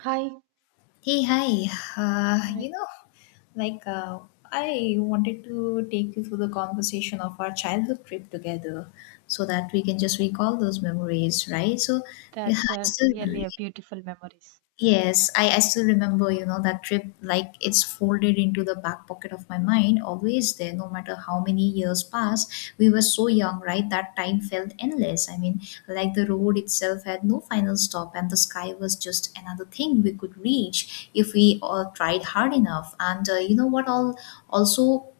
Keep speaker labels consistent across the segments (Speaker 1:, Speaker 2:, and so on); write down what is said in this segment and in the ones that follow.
Speaker 1: Hi.
Speaker 2: Hey, hi. Uh,
Speaker 1: Hi.
Speaker 2: you know, like uh, I wanted to take you through the conversation of our childhood trip together so that we can just recall those memories, right? Yeah,
Speaker 1: That's
Speaker 2: I
Speaker 1: a
Speaker 2: still
Speaker 1: really a beautiful memories.
Speaker 2: Yes, I still remember, that trip like it's folded into the back pocket of my mind, always there, no matter how many years pass. We were so young, right? That time felt endless. Like the road itself had no final stop, and the sky was just another thing we could reach if we all tried hard enough. And all also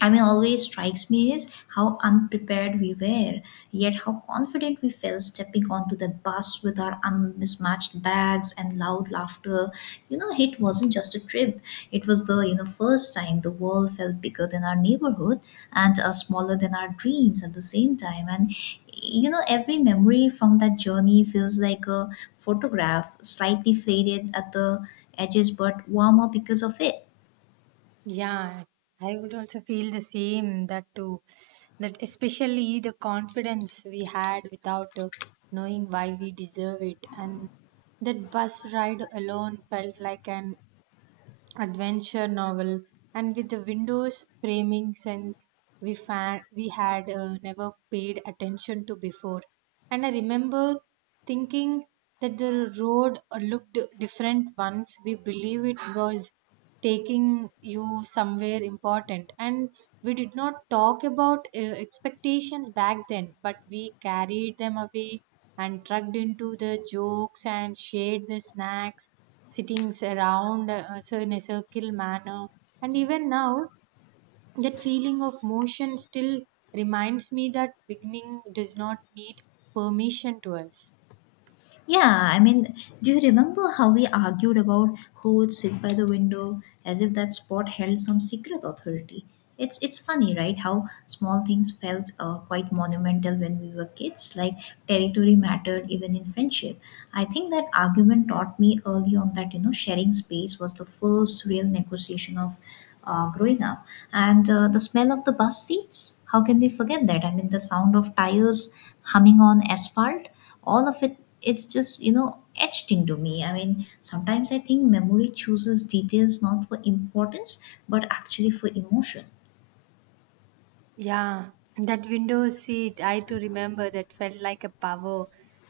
Speaker 2: always strikes me is how unprepared we were, yet how confident we felt stepping onto the bus with our unmismatched bags and loud laughter. It wasn't just a trip; it was the first time the world felt bigger than our neighborhood and smaller than our dreams at the same time. And every memory from that journey feels like a photograph, slightly faded at the edges but warmer because of it.
Speaker 1: Yeah, I would also feel the same that too. That especially the confidence we had without knowing why we deserve it, and that bus ride alone felt like an adventure novel and with the windows framing sense we had never paid attention to before, and I remember thinking that the road looked different once we believe it was taking you somewhere important, and we did not talk about expectations back then, but we carried them away and tugged into the jokes and shared the snacks sitting around so in a circle manner. And even now that feeling of motion still reminds me that beginning does not need permission to us.
Speaker 2: Yeah, do you remember how we argued about who would sit by the window as if that spot held some secret authority? It's funny, right? How small things felt quite monumental when we were kids, like territory mattered even in friendship. I think that argument taught me early on that sharing space was the first real negotiation of growing up. And the smell of the bus seats, how can we forget that? I mean, the sound of tires humming on asphalt all of it's just etched into me. Sometimes I think memory chooses details not for importance but actually for emotion.
Speaker 1: Yeah, that window seat, I too remember that felt like a power.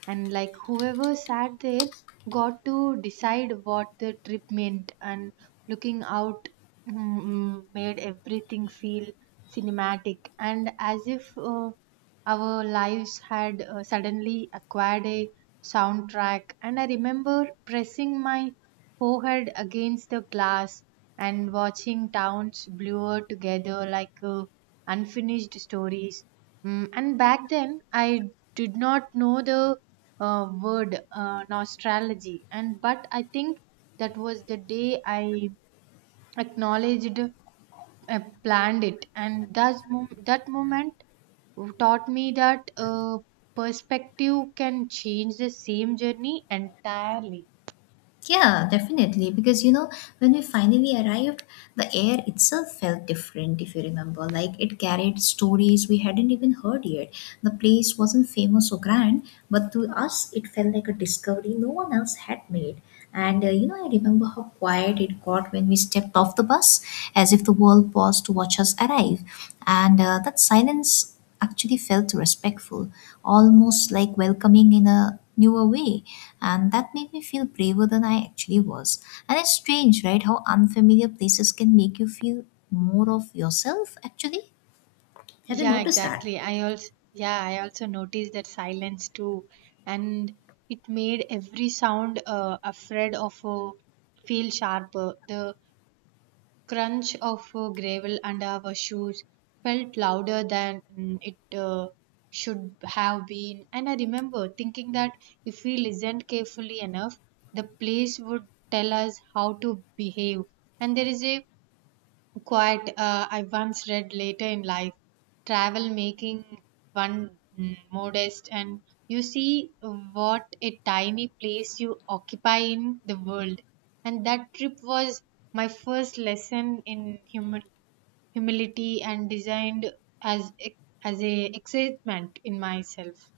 Speaker 1: And like whoever sat there got to decide what the trip meant, and looking out made everything feel cinematic, and as if our lives had suddenly acquired a soundtrack. And I remember pressing my forehead against the glass and watching towns blur together like a unfinished stories. And back then, I did not know the word nostrology, and but I think that was the day I acknowledged, planned it, and that moment taught me that perspective can change the same journey entirely.
Speaker 2: Yeah, definitely. Because when we finally arrived, the air itself felt different, if you remember. Like it carried stories we hadn't even heard yet. The place wasn't famous or grand, but to us, it felt like a discovery no one else had made. And I remember how quiet it got when we stepped off the bus, as if the world paused to watch us arrive. And that silence actually felt respectful, almost like welcoming in a newer way. And that made me feel braver than I actually was. And it's strange, right? How unfamiliar places can make you feel more of yourself, actually. Have you
Speaker 1: Yeah,
Speaker 2: noticed that?
Speaker 1: exactly. I also noticed that silence too, and it made every sound afraid of feel sharper. The crunch of gravel under our shoes felt louder than it should have been, and I remember thinking that if we listened carefully enough, the place would tell us how to behave. And there is a Quite, I once read later in life, travel making one modest, and you see what a tiny place you occupy in the world. And that trip was my first lesson in humility and designed as as a excitement in myself.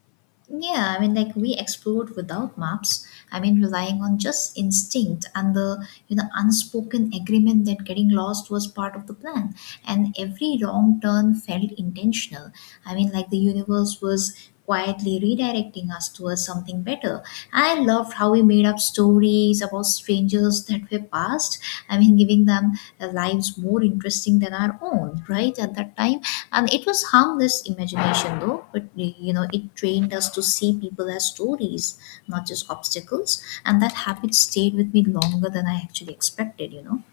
Speaker 2: Yeah, I mean, like we explored without maps. I mean, relying on just instinct and the unspoken agreement that getting lost was part of the plan. And every wrong turn felt intentional. I mean, like the universe was quietly redirecting us towards something better. I loved how we made up stories about strangers that were past. I mean, giving them their lives more interesting than our own, right? At that time, and it was harmless imagination though, but it trained us to see people as stories, not just obstacles, and that habit stayed with me longer than I actually expected.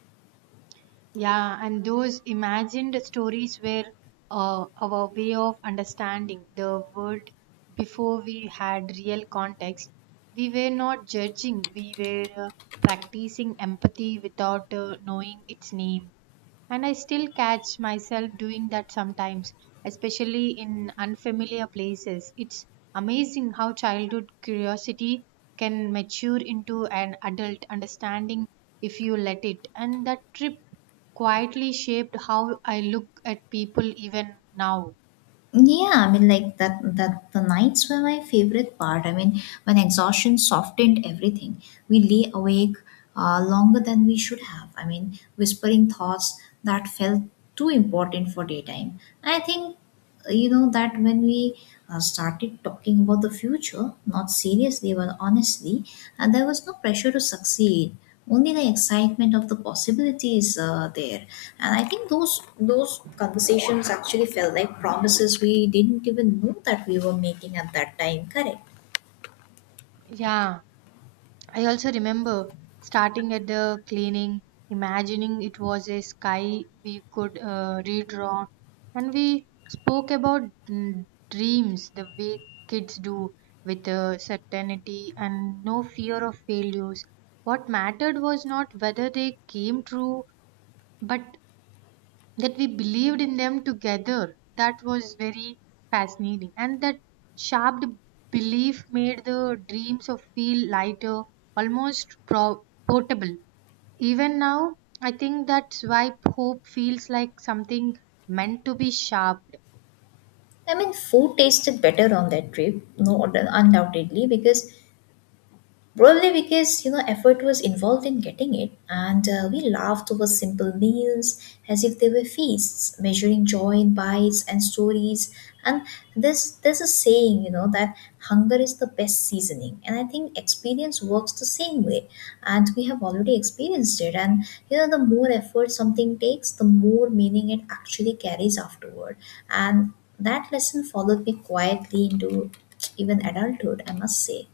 Speaker 1: Yeah, and those imagined stories were our way of understanding the world before we had real context. We were not judging, we were practicing empathy without knowing its name. And I still catch myself doing that sometimes, especially in unfamiliar places. It's amazing how childhood curiosity can mature into an adult understanding if you let it. And that trip quietly shaped how I look at people even now.
Speaker 2: Yeah, I mean, like that, that the nights were my favorite part. I mean, when exhaustion softened everything, we lay awake longer than we should have. I mean, whispering thoughts that felt too important for daytime. I think, you know, that when we started talking about the future, not seriously, but honestly, and there was no pressure to succeed only the excitement of the possibilities there. And I think those conversations actually felt like promises we didn't even know that we were making at that time, correct?
Speaker 1: Yeah, I also remember starting at the cleaning, imagining it was a sky we could redraw, and we spoke about dreams the way kids do with certainty and no fear of failures. What mattered was not whether they came true, but that we believed in them together. That was very fascinating. And that sharp belief made the dreams of feel lighter, almost portable. Even now, I think that's why hope feels like something meant to be sharp.
Speaker 2: Food tasted better on that trip. No undoubtedly because Probably because effort was involved in getting it, and we laughed over simple meals as if they were feasts, measuring joy in bites and stories. And this there's a saying that hunger is the best seasoning, and I think experience works the same way. And we have already experienced it, and the more effort something takes, the more meaning it actually carries afterward. And that lesson followed me quietly into even adulthood, I must say.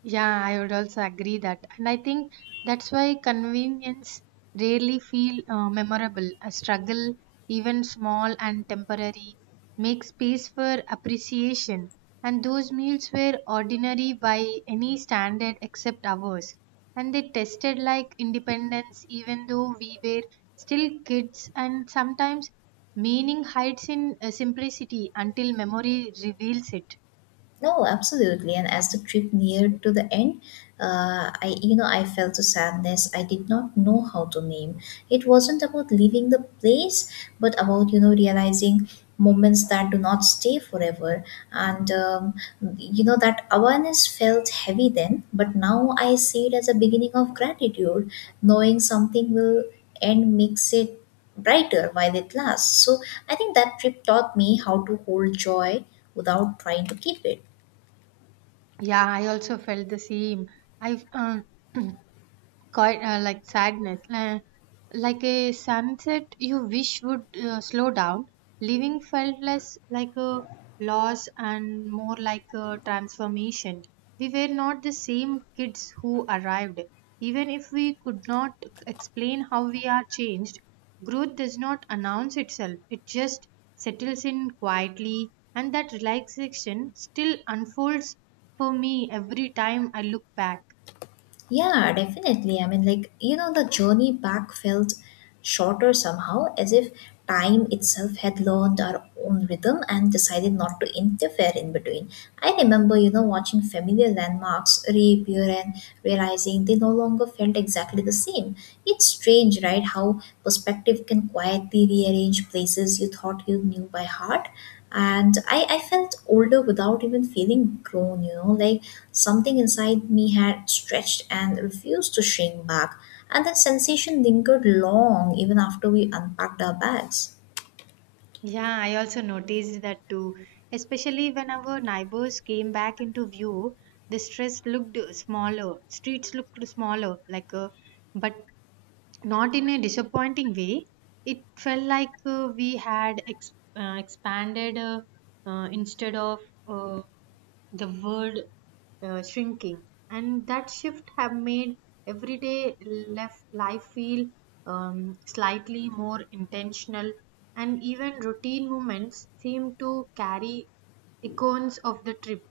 Speaker 1: Yeah, I would also agree that. And I think that's why convenience rarely feel memorable. A struggle, even small and temporary, makes space for appreciation. And those meals were ordinary by any standard except ours. And they tested like independence, even though we were still kids. And sometimes meaning hides in simplicity until memory reveals it.
Speaker 2: No, absolutely. And as the trip neared to the end, I felt a sadness I did not know how to name. It wasn't about leaving the place, but about, realizing moments that do not stay forever. And, um, that awareness felt heavy then, but now I see it as a beginning of gratitude. Knowing something will end makes it brighter while it lasts. So I think that trip taught me how to hold joy without trying to keep it.
Speaker 1: Yeah, I also felt the same. I quite like sadness, like a sunset you wish would slow down. Living felt less like a loss and more like a transformation. We were not the same kids who arrived. Even if we could not explain how we are changed, growth does not announce itself. It just settles in quietly, and that relaxation still unfolds for me every time I look back.
Speaker 2: Yeah, definitely. I mean, the journey back felt shorter somehow, as if time itself had learned our own rhythm and decided not to interfere in between. I remember, watching familiar landmarks reappear and realizing they no longer felt exactly the same. It's strange, right? How perspective can quietly rearrange places you thought you knew by heart. And I felt older without even feeling grown, like something inside me had stretched and refused to shrink back, and that sensation lingered long even after we unpacked our bags.
Speaker 1: Yeah, I also noticed that too. Especially when our neighbors came back into view, the stress looked smaller, streets looked smaller, like a but not in a disappointing way. It felt like we had expanded, instead of uh, the world shrinking. And that shift have made everyday left life feel slightly more intentional, and even routine moments seem to carry icons of the trip.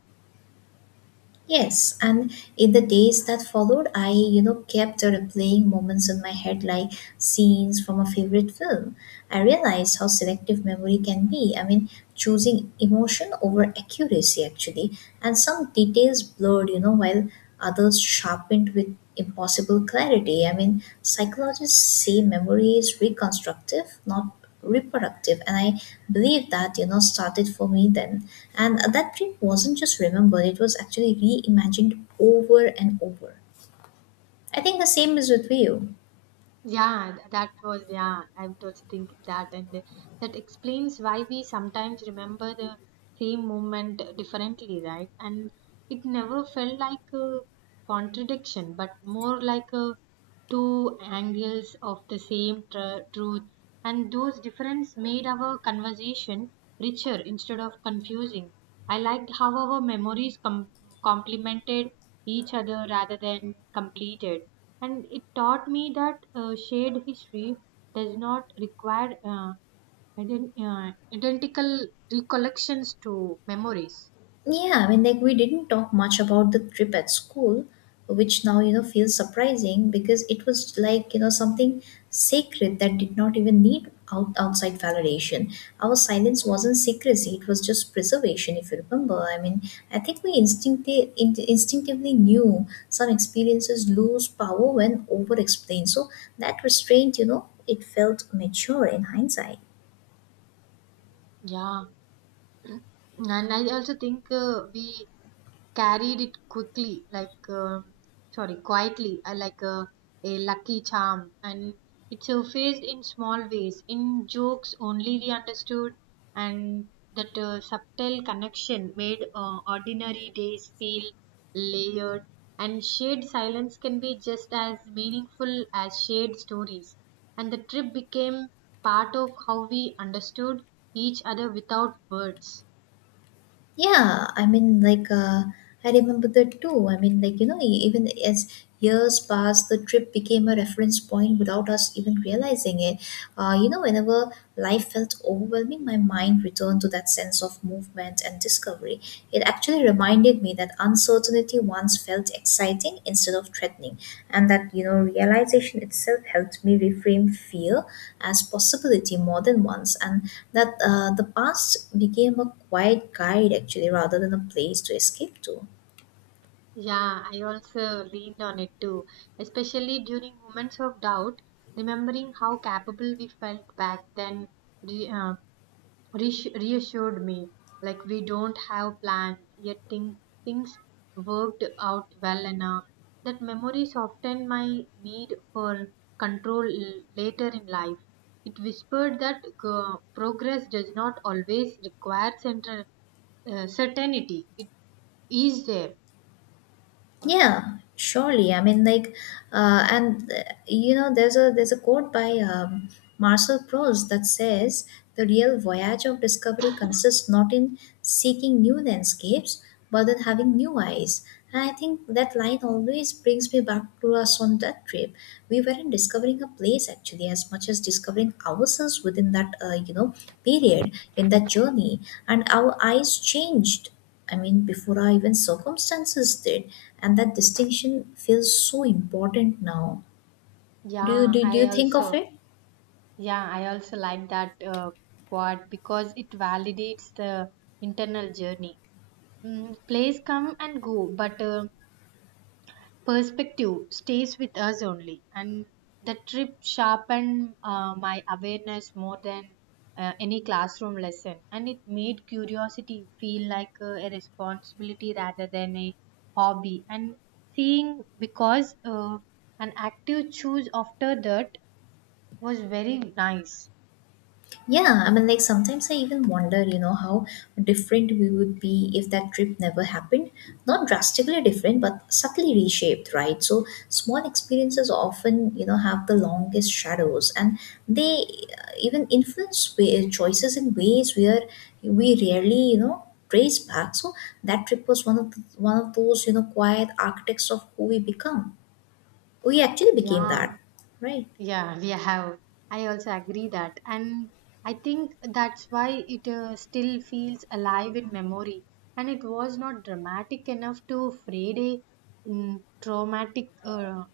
Speaker 2: Yes, and in the days that followed, kept replaying moments in my head like scenes from a favorite film. I realized how selective memory can be. I mean, choosing emotion over accuracy, actually, and some details blurred, while others sharpened with impossible clarity. I mean, psychologists say memory is reconstructive, not reproductive, and I believe that started for me then. And that dream wasn't just remembered, it was actually reimagined over and over. I think the same is with you.
Speaker 1: Yeah, that was, yeah, I was also thinking that, and that explains why we sometimes remember the same moment differently, right? And it never felt like a contradiction, but more like a two angles of the same truth, and those differences made our conversation richer instead of confusing. I liked how our memories complemented each other rather than completed. And it taught me that shared history does not require identical recollections to memories.
Speaker 2: Yeah, I mean, like we didn't talk much about the trip at school, which now, feels surprising because it was like, something sacred that did not even need outside validation. Our silence wasn't secrecy, it was just preservation, if you remember. I mean, I think we instinctively knew some experiences lose power when over explained. So that restraint, it felt mature in hindsight.
Speaker 1: Yeah, and I also think we carried it quickly, like sorry, quietly, like a lucky charm, and it surfaced in small ways, in jokes only we understood, and that subtle connection made ordinary days feel layered. And shared silence can be just as meaningful as shared stories. And the trip became part of how we understood each other without words.
Speaker 2: Yeah, I remember that too. I mean, even as years passed, the trip became a reference point without us even realizing it. Whenever life felt overwhelming, my mind returned to that sense of movement and discovery. It actually reminded me that uncertainty once felt exciting instead of threatening, and that realization itself helped me reframe fear as possibility more than once, and that the past became a quiet guide actually rather than a place to escape to.
Speaker 1: Yeah, I also leaned on it too, especially during moments of doubt, remembering how capable we felt back then re- uh, reassured me. Like we don't have plans, yet things worked out well enough. That memory softened my need for control later in life. It whispered that progress does not always require central certainty. It is there for people.
Speaker 2: Yeah, surely. There's a quote by Marcel Proust that says the real voyage of discovery consists not in seeking new landscapes, but in having new eyes. And I think that line always brings me back to us on that trip. We weren't discovering a place actually, as much as discovering ourselves within that, period in that journey. And our eyes changed, I mean, before our even circumstances did. And that distinction feels so important now.
Speaker 1: Yeah,
Speaker 2: Do
Speaker 1: I
Speaker 2: you think of
Speaker 1: also
Speaker 2: it?
Speaker 1: yeah, I also like that quote because it validates the internal journey. Plays come and go, but perspective stays with us only. And the trip sharpened my awareness more than any classroom lesson, and it made curiosity feel like a responsibility rather than a hobby. And seeing because an active choose after that was very nice.
Speaker 2: Yeah, I mean, like sometimes I even wonder, how different we would be if that trip never happened. Not drastically different, but subtly reshaped, right? So small experiences often, have the longest shadows, and they even influence choices in ways where we rarely, trace back. So that trip was one of one of those, quiet architects of who we become. We actually became that,
Speaker 1: Yeah.
Speaker 2: right?
Speaker 1: Yeah, we have. I also agree that. And I think that's why it still feels alive in memory. And it was not dramatic enough to fade a traumatic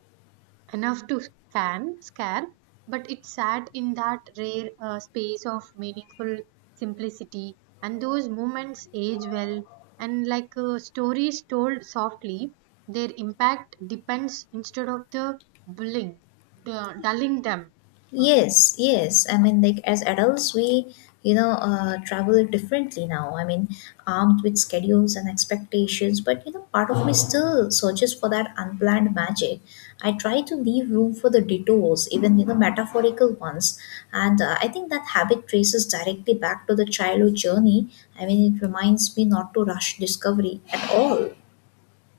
Speaker 1: enough to scare, but it sat in that rare space of meaningful simplicity, and those moments age well. And like stories told softly, their impact depends instead of the bullying, the dulling them. Sorry.
Speaker 2: Yes, yes. I mean, like as adults, travel differently now. I mean, armed with schedules and expectations, but, part of me still searches for that unplanned magic. I try to leave room for the detours, even, metaphorical ones. And I think that habit traces directly back to the childhood journey. I mean, it reminds me not to rush discovery at all.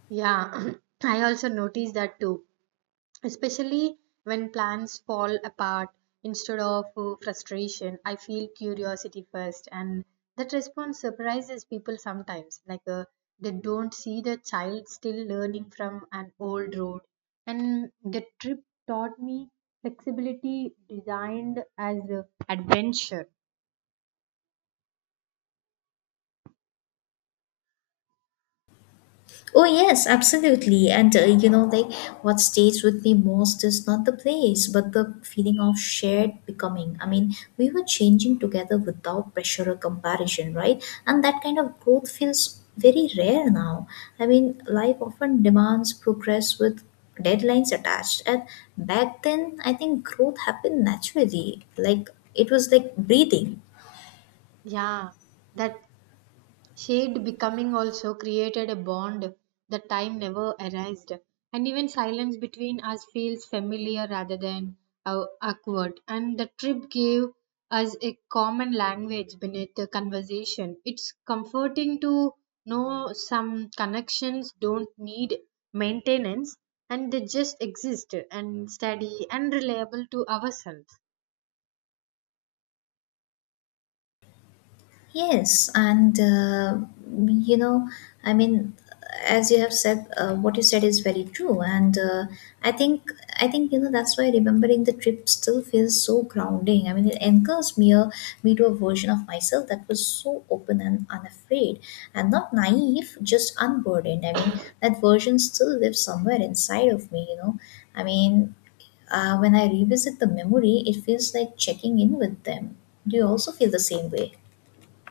Speaker 1: Yeah, I also noticed that too. Especially when plans fall apart instead of frustration, I feel curiosity first, and that response surprises people sometimes, like they don't see the child still learning from an old road. And the trip taught me flexibility designed as adventure.
Speaker 2: Oh yes, absolutely. And what stays with me most is not the place, but the feeling of shared becoming. I mean, we were changing together without pressure or comparison, right? And that kind of growth feels very rare now. I mean, life often demands progress with deadlines attached. And back then, I think growth happened naturally. Like it was like breathing.
Speaker 1: Yeah, that shared becoming also created a bond that time never erased, and even silence between us feels familiar rather than awkward. And the trip gave us a common language beneath the conversation. It's comforting to know some connections don't need maintenance, and they just exist and steady and reliable to ourselves.
Speaker 2: Yes, and you know, I mean, as you have said, what you said is very true, and I think I think that's why remembering the trip still feels so grounding. I mean, it anchors me to a version of myself that was so open and unafraid, and not naive, just unburdened. I mean, that version still lives somewhere inside of me. I mean, when I revisit the memory, it feels like checking in with them. Do you also feel the same way?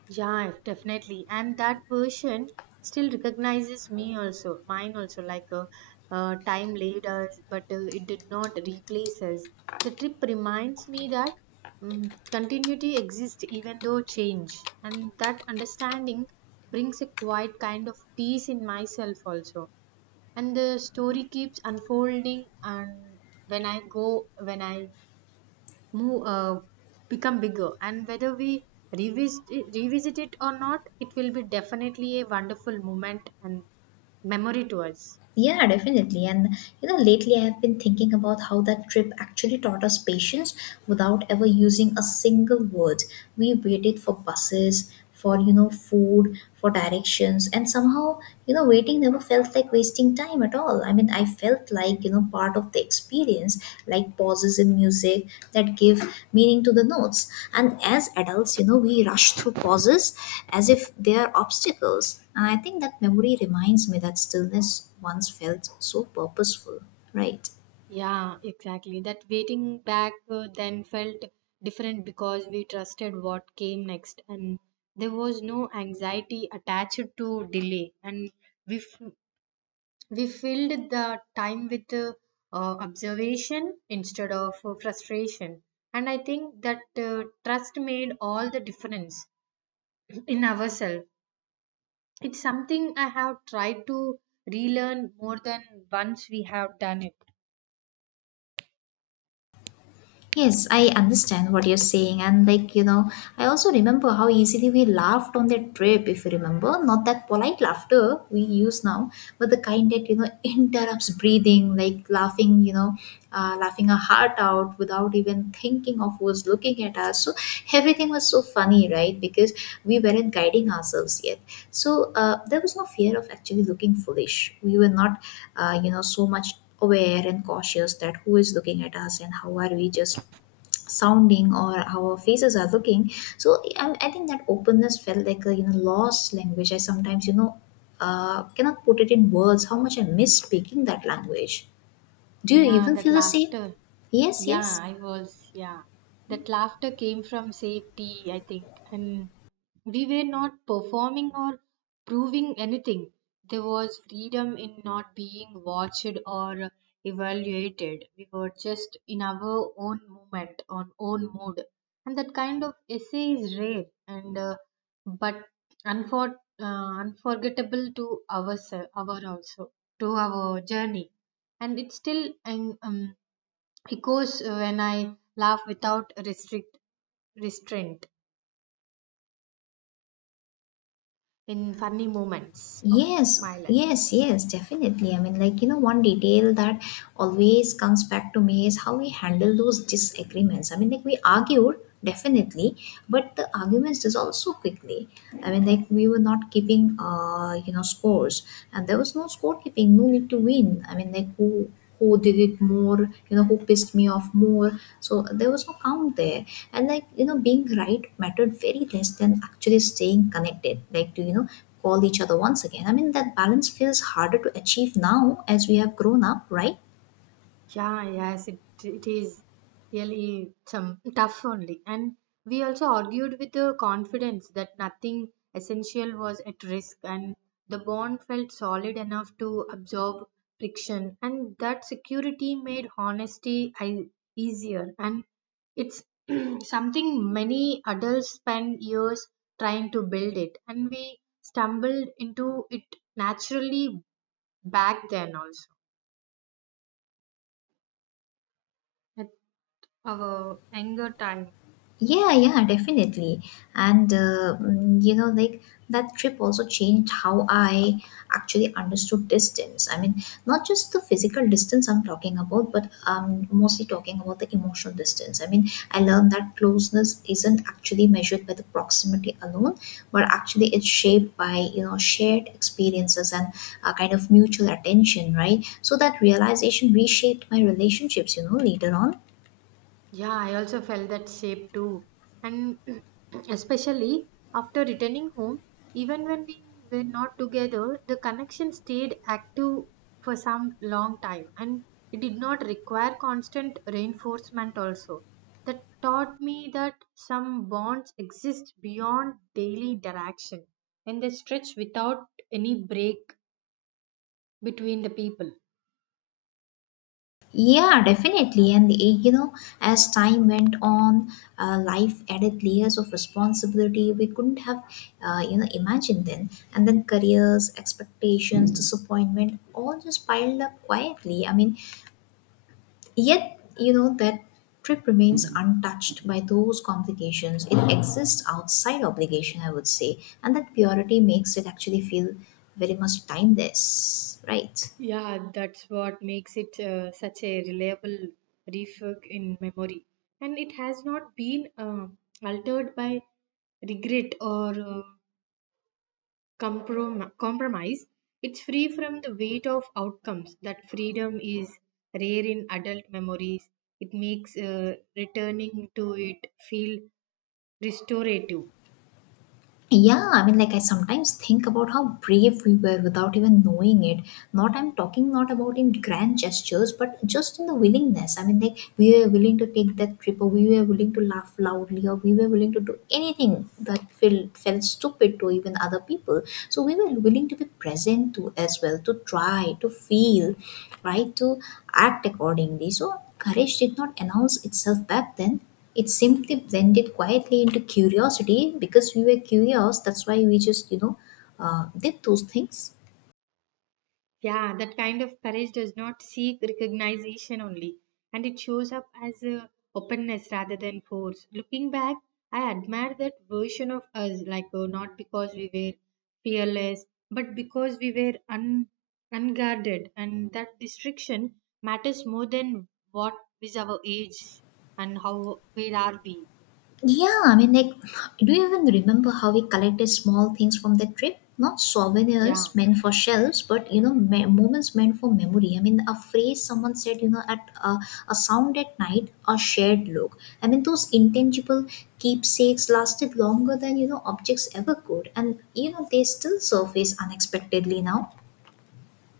Speaker 1: Yeah, definitely. And that version still recognizes me also, mine also, like a, time later, but it did not replace us. The trip reminds me that continuity exists even though change, and that understanding brings a quiet kind of peace in myself also. And the story keeps unfolding, and when I move become bigger, and whether we revisit revisit it or not, it will be definitely a wonderful moment and memory to us.
Speaker 2: Yeah, definitely. And you know, lately I have been thinking about how that trip actually taught us patience without ever using a single word. We waited for buses, for food, for directions, and somehow, you know, waiting never felt like wasting time at all. I mean, I felt like, part of the experience, like pauses in music that give meaning to the notes. And as adults, you know, we rush through pauses as if they are obstacles. And I think that memory reminds me that stillness once felt so purposeful, right?
Speaker 1: Yeah, exactly, that waiting back then felt different because we trusted what came next, and there was no anxiety attached to delay, and we f- We filled the time with observation instead of frustration. And I think that trust made all the difference in ourselves. It's something I have tried to relearn more than once we have done it.
Speaker 2: Yes, I understand what you're saying, and like you know, I also remember how easily we laughed on that trip, if you remember. Not that polite laughter we use now, but the kind that interrupts breathing, like laughing you know laughing our heart out without even thinking of who's looking at us. So everything was so funny, right? Because we weren't guiding ourselves yet, so there was no fear of actually looking foolish. We were not you know, so much aware and cautious that who is looking at us and how are we just sounding or how our faces are looking. So I think that openness felt like a you know lost language. I sometimes cannot put it in words how much I miss speaking that language. Do you
Speaker 1: Yeah,
Speaker 2: even
Speaker 1: that
Speaker 2: feel the same?
Speaker 1: laughter.
Speaker 2: Yes, yes.
Speaker 1: Yeah, I was. Yeah. That laughter came from safety, I think. And we were not performing or proving anything. There was freedom in not being watched or evaluated. We were just in our own moment, on own mood. And that kind of essay is rare, and but unfor- uh, unforgettable to ourselves, our also to our journey. And it's still echoes when I laugh without restrict restraint in funny moments of
Speaker 2: Yes,
Speaker 1: my life.
Speaker 2: yes, yes, definitely. I mean, like, you know, one detail that always comes back to me is how we handle those disagreements. I mean, like, we argued, definitely, but the arguments dissolved so quickly. I mean, like, we were not keeping, you know, scores, and there was no scorekeeping, no need to win. I mean, like, who did it more, you know, who pissed me off more. So there was no count there. And like you know, being right mattered very less than actually staying connected, like to you know, call each other once again. I mean, that balance feels harder to achieve now as we have grown up, right?
Speaker 1: Yeah, yes, it is really some tough only. And we also argued with the confidence that nothing essential was at risk, and the bond felt solid enough to absorb friction. And that security made honesty easier. And it's something many adults spend years trying to build it, and we stumbled into it naturally back then also. Our anger time.
Speaker 2: Yeah, yeah, definitely. And, you know, like that trip also changed how I actually understood distance. I mean, not just the physical distance I'm talking about, but I'm mostly talking about the emotional distance. I mean, I learned that closeness isn't actually measured by the proximity alone, but actually it's shaped by, you know, shared experiences and a kind of mutual attention, right? So that realization reshaped my relationships, you know, later on.
Speaker 1: Yeah, I also felt that shape too. And especially after returning home, even when we were not together, the connection stayed active for some long time, and it did not require constant reinforcement also. That taught me that some bonds exist beyond daily interaction, and they stretch without any break between the people.
Speaker 2: Yeah, definitely. And you know, as time went on, life added layers of responsibility we couldn't have, you know, imagined then. And then careers, expectations, disappointment, all just piled up quietly. I mean, yet you know that trip remains untouched by those complications. It exists outside obligation, I would say, and that purity makes it actually feel very much timeless, right?
Speaker 1: Yeah, that's what makes it such a reliable refuge in memory. And it has not been altered by regret or compromise. It's free from the weight of outcomes. That freedom is rare in adult memories. It makes returning to it feel restorative.
Speaker 2: Yeah, I mean, like I sometimes think about how brave we were without even knowing it. Not, I'm talking not about in grand gestures, but just in the willingness. I mean, like we were willing to take that trip, or we were willing to laugh loudly, or we were willing to do anything that felt stupid to even other people. So we were willing to be present to as well, to try, to feel, right, to act accordingly. So courage did not announce itself back then. It simply blended quietly into curiosity, because we were curious. That's why we just did those things.
Speaker 1: Yeah, that kind of courage does not seek recognition only, and it shows up as a openness rather than force. Looking back, I admire that version of us, like not because we were fearless, but because we were unguarded, and that restriction matters more than what is our age and how where are we.
Speaker 2: Yeah, I mean, like, do you even remember how we collected small things from that trip? Not
Speaker 1: Yeah.
Speaker 2: souvenirs meant for shelves, but you know, moments meant for memory. I mean, a phrase someone said, you know at a sound at night, a shared look. I mean, those intangible keepsakes lasted longer than you know objects ever could, and you know, they still surface unexpectedly now.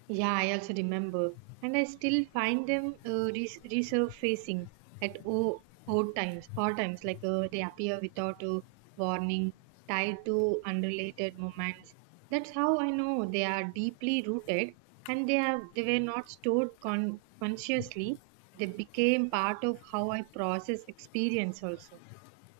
Speaker 1: Yeah, I also remember, and I still find them resurfacing at odd times. Odd times, like they appear without a warning, tied to unrelated moments. That's how I know they are deeply rooted, and they were not stored consciously. They became part of how I process experience also.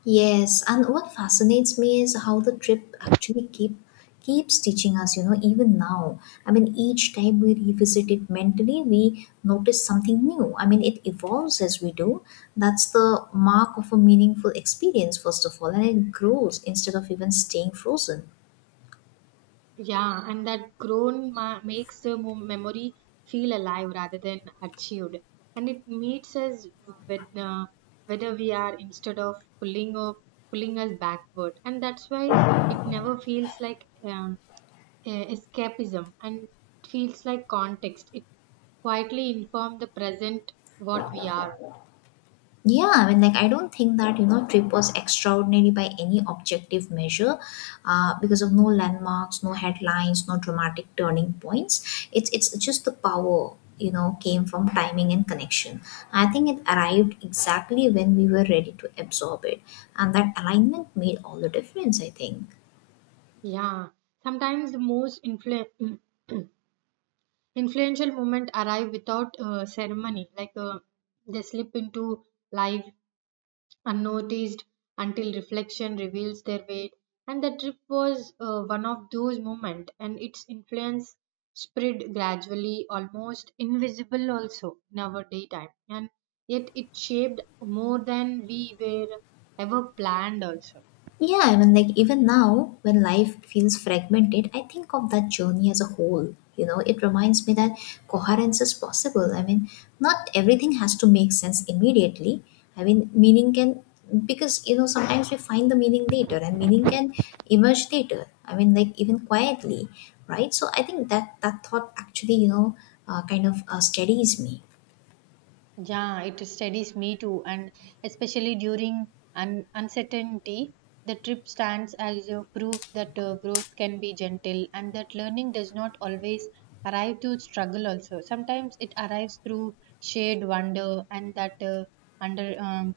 Speaker 2: Yes, and what fascinates me is how the trip actually keeps teaching us, you know, even now. I mean, each time we revisit it mentally, we notice something new. I mean, it evolves as we do. That's the mark of a meaningful experience, first of all, and it grows instead of even staying frozen.
Speaker 1: Yeah, and that groan makes the memory feel alive rather than achieved. And it meets us with whether we are instead of pulling or pulling us backward. And that's why it never feels like escapism, and it feels like context. It quietly informs the present what we are.
Speaker 2: Yeah, I mean, like, I don't think that, you know, trip was extraordinary by any objective measure, because of no landmarks, no headlines, no dramatic turning points. It's just the power, you know, came from timing and connection. I think it arrived exactly when we were ready to absorb it. And that alignment made all the difference, I think.
Speaker 1: Yeah, sometimes the most influential movement arrive without ceremony, like they slip into life unnoticed until reflection reveals their weight. And the trip was one of those moments, and its influence spread gradually, almost invisible also in our daytime, and yet it shaped more than we were ever planned also.
Speaker 2: Yeah, I mean, like even now, when life feels fragmented, I think of that journey as a whole. You know, it reminds me that coherence is possible. I mean, not everything has to make sense immediately. I mean, meaning can, because, you know, sometimes we find the meaning later and meaning can emerge later. I mean, like even quietly, right? So I think that that thought actually, steadies me.
Speaker 1: Yeah, it steadies me too, and especially during uncertainty, the trip stands as a proof that growth can be gentle and that learning does not always arrive through struggle. Also, sometimes it arrives through shared wonder, and that under um,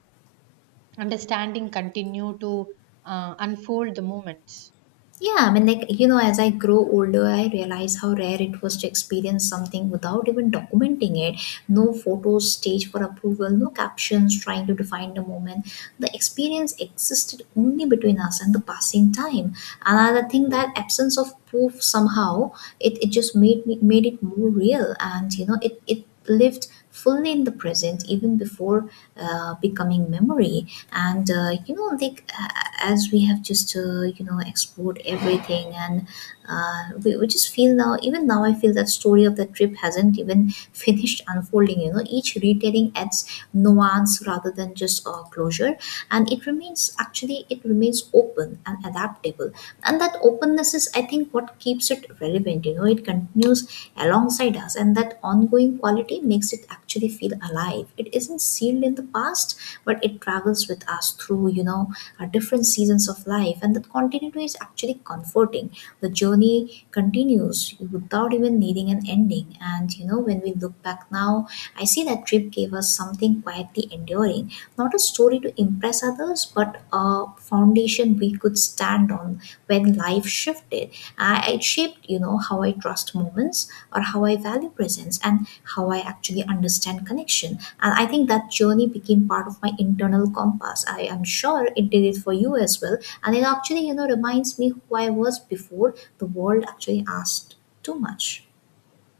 Speaker 1: understanding continue to unfold the moments.
Speaker 2: Yeah, I mean, like, you know, as I grow older, I realize how rare it was to experience something without even documenting it. No photos, stage for approval, no captions trying to define the moment. The experience existed only between us and the passing time. Another thing, that absence of proof somehow, it just made it more real, and you know it lived fully in the present even before becoming memory. And as we have just you know explored everything, and we just feel now, even now I feel that story of the trip hasn't even finished unfolding. You know, each retelling adds nuance rather than just closure, and it remains, actually it remains, open and adaptable. And that openness is, I think, what keeps it relevant. You know, it continues alongside us, and that ongoing quality makes it actually really feel alive. It isn't sealed in the past, but it travels with us through, you know, our different seasons of life. And that continuity is actually comforting. The journey continues without even needing an ending. And, you know, when we look back now, I see that trip gave us something quietly enduring, not a story to impress others, but a foundation we could stand on when life shifted. I, it shaped, you know, how I trust moments or how I value presence and how I actually understand connection. And I think that journey became part of my internal compass. I am sure it did it for you as well. And it actually, you know, reminds me who I was before the world actually asked too much.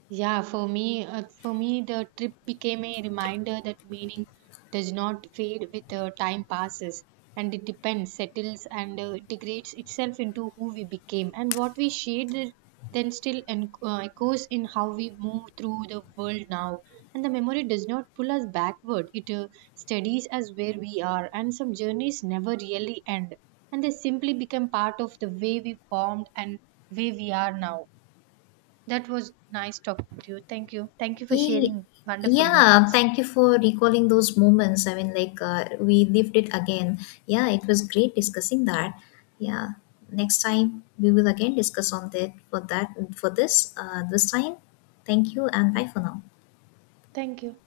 Speaker 1: Yeah, for me, the trip became a reminder that meaning does not fade with time passes, and it depends, settles, and degrades itself into who we became, and what we shared there then still echoes in how we move through the world now. And the memory does not pull us backward; it studies us where we are, and some journeys never really end, and they simply become part of the way we formed and way we are now. That was nice talking to you. Thank you. Thank you for
Speaker 2: Ye-
Speaker 1: sharing wonderful
Speaker 2: Yeah,
Speaker 1: moments.
Speaker 2: thank you for recalling those moments. I mean, like, we lived it again. Yeah, it was great discussing that. Yeah, next time we will again discuss on that, for this this time. Thank you and bye for now.
Speaker 1: Thank you.